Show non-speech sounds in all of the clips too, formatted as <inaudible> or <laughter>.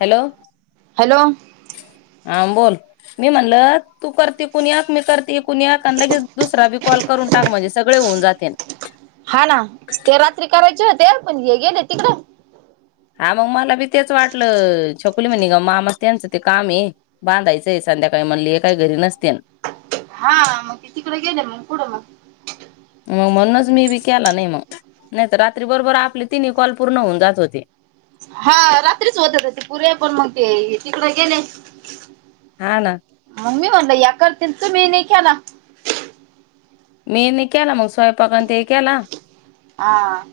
Hello hello हां बोल मी म्हणल तू करते कुण्याक मी करते कुण्याक आणि लगेच दुसरा बी कॉल करून टाक म्हणजे सगळे होऊन जातेन हा ना ते रात्री करायचे होते पण हे गेले तिकड हा मग मला बी तेच वाटलं अ छकुली म्हनी ग मामा त्यांचं ते काम आये बांधायचंय संध्याकाळी म्हणली हे काय घरी नसत्याल. हा मग ते तिकड गेले मग कुठं मग. अ म्हणूनच मी बी केला नाही मग नाही तर रातरी बरोबर आपली तीनी कॉल पूर्ण होऊन जात होते. हा रात्रीच होत ते पुरे पण मग ते तिकड गेले. हा ना आव मी म्हणलं या करतील तुम्ही नाही केला. <inaudible> मी नी केला मग सोयंपाक अन् ते केला. आ आ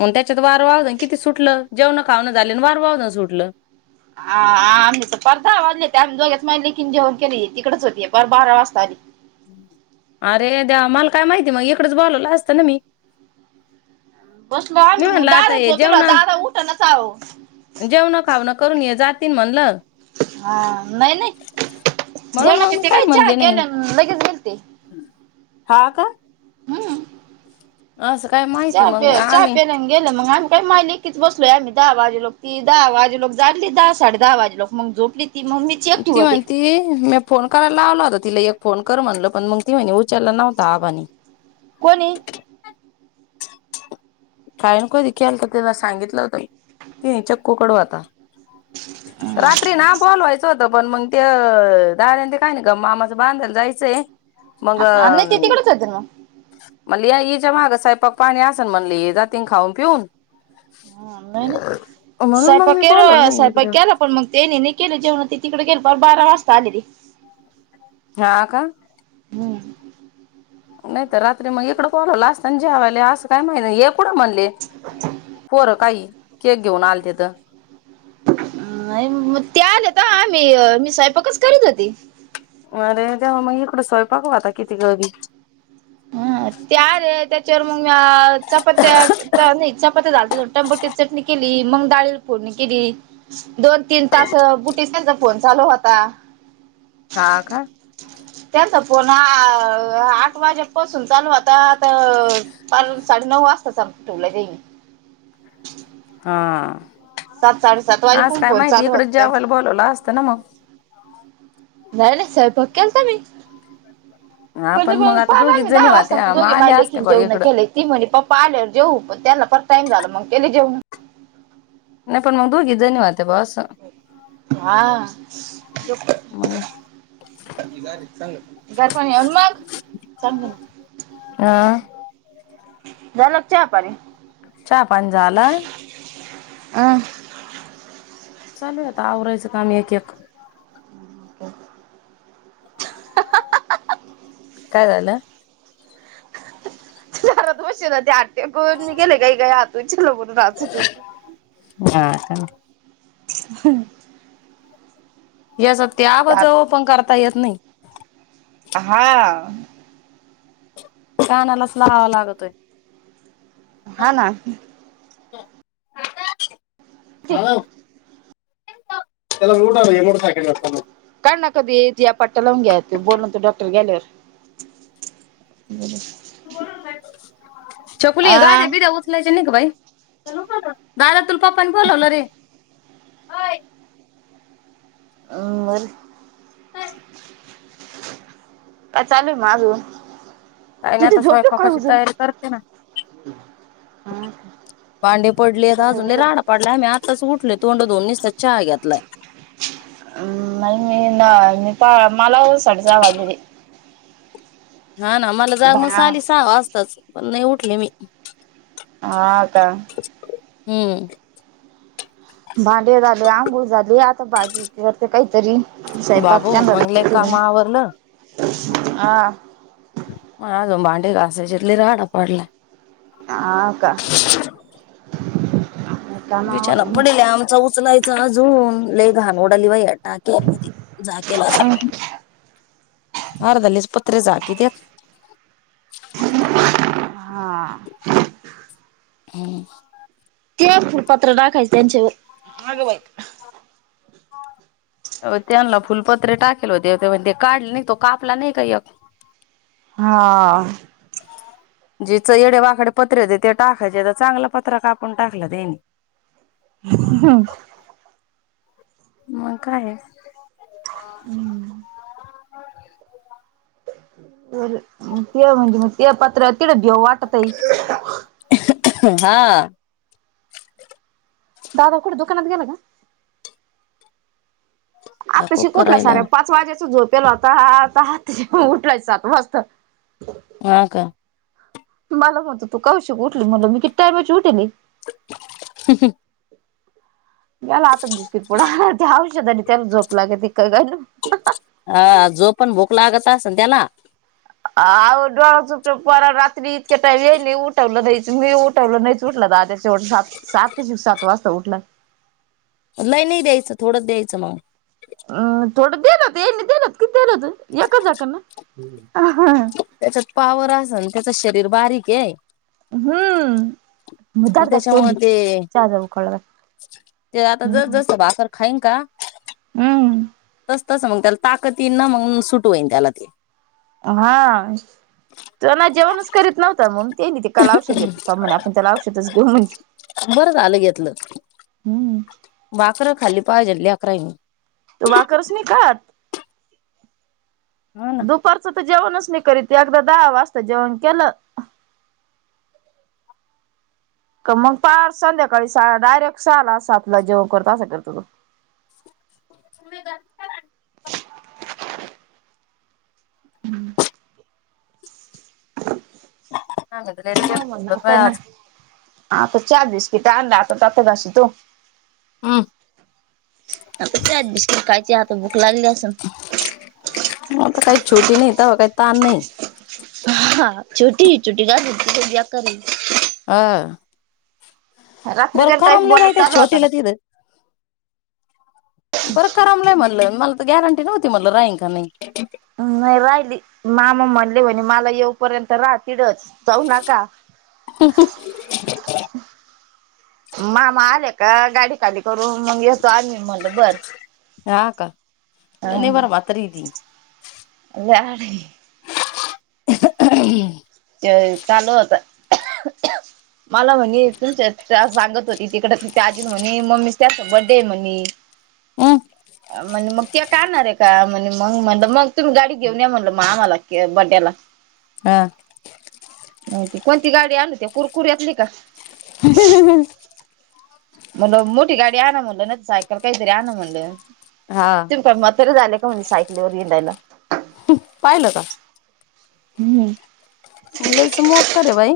मग त्याच्यात वार वादळ किती सुटलं? जेवण खावणं झाल्यावर वार वादळ सुटलं हा आम्ही पन पास सहा वाजले ते आम्ही दोघीच माईलेकिन जेवण केलय तिकडेच होती पार बारा वाजता आली. अरे देवा मला काय माहिती मग इकडच बोलवलं असतं ना मी बसलो मी आम्ही म म्हणलं आता दारातच हे झोपला जेवणा दादा उठनाच आओ तीन म्हणलं हा नाय-नाय म्हणून जेवणा मग मी किती काही काय चहा म्हणले नाही. केल्या लगेच गेल ते हा का म्ह ना असं काय माहिती चहा मग प्या चहा आम्ही प्यालन गेलं मग आम्ही काय मालीकीच बसलोय आम्ही दहा वाजे लो की दहा वाजलो जागली दहा साडे दहा वाजलो मग झोपली ती मग मीच एकटी ती होते. म्हणती मी फोन करायला लावला होता तिला एक फोन कर म्हणलं पण मग ती मीने उ चलला नव्हता आबानी कोणी काय माईत म कधी केलता तिला सांगितलं होत ती चक्कुकडू आता रात्री ना बोलवायचं होत पण मग ते अ दादा तेन काय नाही ग मामाचं बांधायला जायचंय मग आणि ति तिकडचं होतील म म्हणली आई हिच्या मागं साहेब मग पाणी असेन म्हणली जातीन खाऊन-पिवून हा नाही-नाही म्हणून मग स्वयंपाक मी बोलवलं केलं नाही स्वयंपाक इकडं केला पण मग त्यानी नाही केलं जेव्हा ती तिकडे गेले मग बारा वाजता आली रे हा का? हम्म नाही तर रात्री मग इकडं बोलावलं असताना जेवायला असं काय माहिती कुठे म्हणले पोरं काही केक घेऊन आल तिथं आ मग त्या आलेत आम्ही मी स्वयंपाकच करीत होती अरे तेव्हा मग इकडं स्वयंपाक होता किती तरी हा ते आले त्यात चल मग तुम्ही आ चपात्या चा नाही चपाट्या झाल्या आणि टोमॅटोची चटणी केली ली, मग डाळीवर फोडणी केली दोन-तीन तास बुटीसांच्या फोन चालू होता हा का? तर पना आ तो आठ वाजेपसून चालू होता तर पार साडेनऊ वाजता चालु टोवला जाई हा साडेसात आज वाजेपर्यंत काय फोन माहिती चालू इकडेच होता त्यांचा. जेवायला बोलावलं असतं ना मग नाही नाही सयंपाक केलता मी आपण मग आता <unintelligible> दोघीच जणी दहा वाजता मग होत्या दोघी माई आल्या असत्या लेकीन बा जेवण इकडं केले ती म्हणली पप्पा आल्यावर जेऊ पण त्याला पार टाईम झाला मंग केले जेवणं पण मग दोघी जणी हो हा मग घर पण येऊन मग चांगल अ झाला का चहा पाणी चहा पाणी झाला. अं चालूये आता आवरायचं काम एक एक <inaudible> काय झाल. घरात बसेले होते आत ते पळून गेले घाई घाई आतून <unintelligible> बघून हाचत होते. हा का? <inaudible> याचं त्याग जवळ पण कर काय यत नाही. हा कानालाच लावाला लागतोय. हा ना आता ते हॅलो त्याला रूट आल हे बघ <unintelligible> त्या पट्टया लावून घ्या त्यो बोलतो डॉक्टर गेल्यावर <unintelligible> छकुली गाद्या आ बिद्या उचलायच्या नाय का बाई. दादा तुला पप्पांनी बोलावले रे. अ बर काय चालू ये मग अजून काय नाही तिथे आता झोपलो काय स्वयंपाकाची अजून तयारी करते ना भांडी पडलेत बर अजून लय बर राडा पडलाय मी आत आत्ताच उठलोय तोंड धुऊन निसता चहा घेतलाय. <inaudible> माला ओ साडेसहा वाजलेले. हा ना मला जाग मग आली सहा वाजता पण नाय उठले मी हा का हूं भांडे झाले आंघोळ झा हे आता भाजी <unintelligible> काय तरी बाबू मंगलेय काम आवरलं. हा नाही अजून भांडी घासायचेत अजून लय राडा पडलाय. हा का? काम बिचाना आवरलं पडलाय आमचा उचलाय जरा अजून लई घाण उडाली बाई वारा मग आल्यास पत्रं झाकीत्यात हा हम ते फुलपात्र टाकायचं त्यांच्यावर अगं बाई अ त्यांना फुलपत्र टाकल होते तेव्हा ते काढले नाही का कापला नाही का एक? हा! जिच येड वाकड पत्रे होते ते टाकायचे तर चांगला पत्रा कापून टाकला त्यांनी हम! मग काय आहे? <unintelligible> र ते म्हणजे मग ते पत्रा तिड दे वाट टतईस हा दादा कुठं दुकानात गेला का? आता शी खूप कुठला करायला सऱ्या पाच वाजेच झोप. तेला आता हा आता ते उठलाय सात वाजता हा का? मला म्हणत तू का उशीक उठली म्हणं मी किती टायमाची उठेली. हम् हम्! याला आता बिस्किट पुढा, त्या औषधानी त्याला झोप लागती का काय? अ-जो पण भोक लागत अस न त्याला. आव डोळा चुटू पार रात्री इतक्या टाईम येईल उठवलं भ्यायचं मी उठवलं नाहीच उठला दादया, शेवट सात-सात-सात वाजता उठलाय. नाही नाही द्यायचं, थोडंच द्यायचं मग. अ थोडं देना ते मी देनत किती होत्यात एकच जाकन ना? <unintelligible> त्याच्यात पावर आसन त्याच शरीर बारीक ये हम्म दात घास त्याच्यामुळे तोंडी ते चहा जरा उकळला घाल <inaudible> ते आता जस हम्म जस भाकर हयं का? हम्म तस तस मग त्याला ताकती ना मग सुट होईन त्याला ते हा तो ना जेवणच करीत नव्हता म्ह ते नाही ते काल औषध घेत म्हणे आपण त्याला औषधच घेऊ म्हणजे बरं झालं घेतलं हम्म पाहिजेल लेकरं हाय मी तो भाकरी नाही खात हो ना. दुपारचं तर जेवणच नाही करीत एकदा दहा वाजता जेवण केलं का मग फार संध्याकाळी सा डायरेक्ट सला सातला जेवण करतो अस करतो तो तुम्ही गर हम्म त्याचमूळ म्हण आताय ना आता चार दिस तीथ आणला आताच आता जाशी तू हम्म आ बिस्किट कायची आता भूक लागली आसन आता काही छोटी नाही तवा काही ताण नाही हां छोटी छोटी <unintelligible> आ रात्री बर काय टाईप करमल नाय बोलत त्या चालू होता छोटीला तिथं बरं करमलय म्हटलं मला तर गॅरंटी नव्हती म्हटल राहीन का नाही? ना नाही राहिली मामा म्हणले म्हणे मला येऊपर्यंत राहा तिथच जाऊ नका <inaudible> मामा आले का गाडी काढली? <unintelligible> येतो आम्ही म्हटलं बर हा का? नाही अ बर म्हातारी आहे ती <unintelligible> ते चालू होत <unintelligible> मला म्हणील तुमच्या तिथ सांगत होती तिकड तिची आजी म्हणे मम्मी त्याससोबत दे म्हणे अन् म्हणे केक आणणार आहे का? म्हणे मग म्हणलं मग तुम्ही गाडी घेऊन या म्हणलं मग आम्हाला बडेला हं हो ते कोणती? गाडी आणली त्या कुरकुर्रयातली का? हूं हूं हूं म्हणलं मोठी गाडी आणा म्हणलं ना सायकल काहीतरी आण म्हटलं हा तुम्ही काय म्हातारे झाले. सायकलीवर हिंडायला हम पाहिलं का? हम्म लईच मोकार ये बाई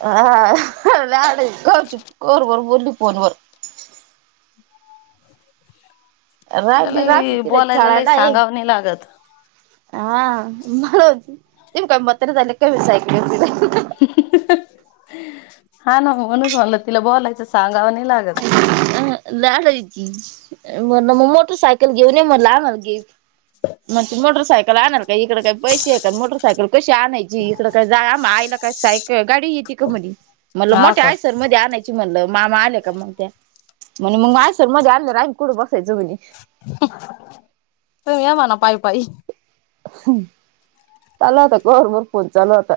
<unintelligible> हा हा ह लाड ये कवाची कवरभर बोली फोन वर तिला राहिली राहती लई तिकडे बोलायला लई खेळायला आहे सांगाव नाही लागत हा मला म्हणती तुम्ही काय म्हातारी झाली काय सायकलवर फिरायला हहा ह ह ह हा ना म्हणूच म्हणल तिला बोलायचं सांगाव नाही लागत. <unintelligible> आह् लाडाची म मग मोटरसायकल घेऊन ये म्हणलं आम्हाला गिफ्ट म मोटर सायकल आणलं का इकड काही पैसे आहे का मोटरसायकल कशी आणायची इकड काय जा आ आईला काय सायकल गाडी येती का म्हणली म्हणलं हा मोठ्या का आयसर मध्ये आणायची म्हणलं मामा आले? कामून त्या म्हणे मंग <unintelligible> आणल्यावर आम्ही कुड बसायचं म्हणी हम - तु ये म्हणाव पाई पाई चालू होता कवरभर फोन चालू होता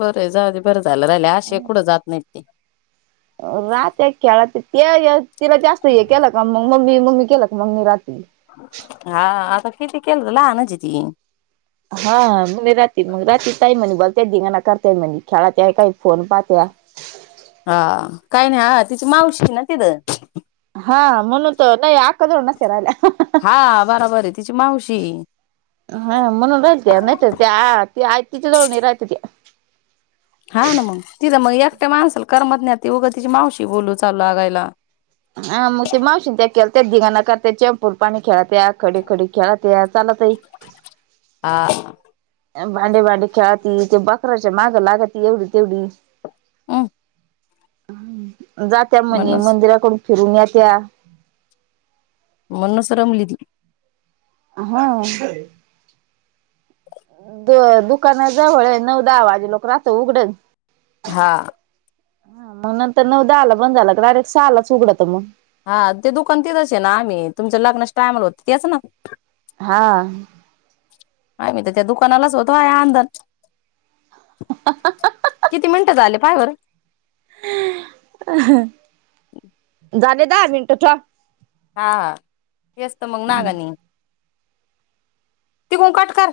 बरंय जाउदे बरं जाल राहिलंय अशेई कुड जात नाहीत ते राहते खेळा ते ते ए तिला जास्त हे केला का मंग मम्मी मम्मी केलं क मम्मी राती हा आता किती केलं तर लहानच ये ती हाा म्हजे राती मग राती काय म्हणे बगं ते धिंगाणा करताय म्हणली खेळाताय काई फोन पाहत्या हा काय नाई हा तिची मावशी य ना तिथं हा, म्हणून तर नाई अक्का जवळ नसत्या रायल्या हा बराबर आहे तिची मावशी. हा-हा हा म्हणून राईलत्या नाय तर त्या आ त्या आय तिचे जवळ नई राहती त्या हा ना मंग तिथं मग एकट्या माणसाला करमत नाय ती उग तिची मावशी बोलू चालू लागायला हा म ते मावशीन त्या केलत्या धिंगाणा करत्यात चेंपूर पाणी खेळत्यात खडी-खडी खेळत्यात चालतई हा. भांडे भांडे खेळाती त्या बकराच्या मागं लागती एवढी तेवढी हम हम् जात्या म्हणे म्हणूनच मंदिराकडून फिरून येत्या मनुनच रमली ती हा द दुकाना जवळए नऊ दहा वाजे लोक राहतय उघडन हा हा मंग नंतर नव दहाला बंद झालं का डायरेक सालाच उघडत मंग हा ते दुकान तेच असे ना आम्ही तुमच्या लग्नास टायमला होत तेच ना. हा. आ मी तर त्या दुकानालाच होतो आहे आंदन किती मिनट झाले काय बर? अ झाले दहा मिनटं त हा हा हेचत मग ना गणी तिघू काट कर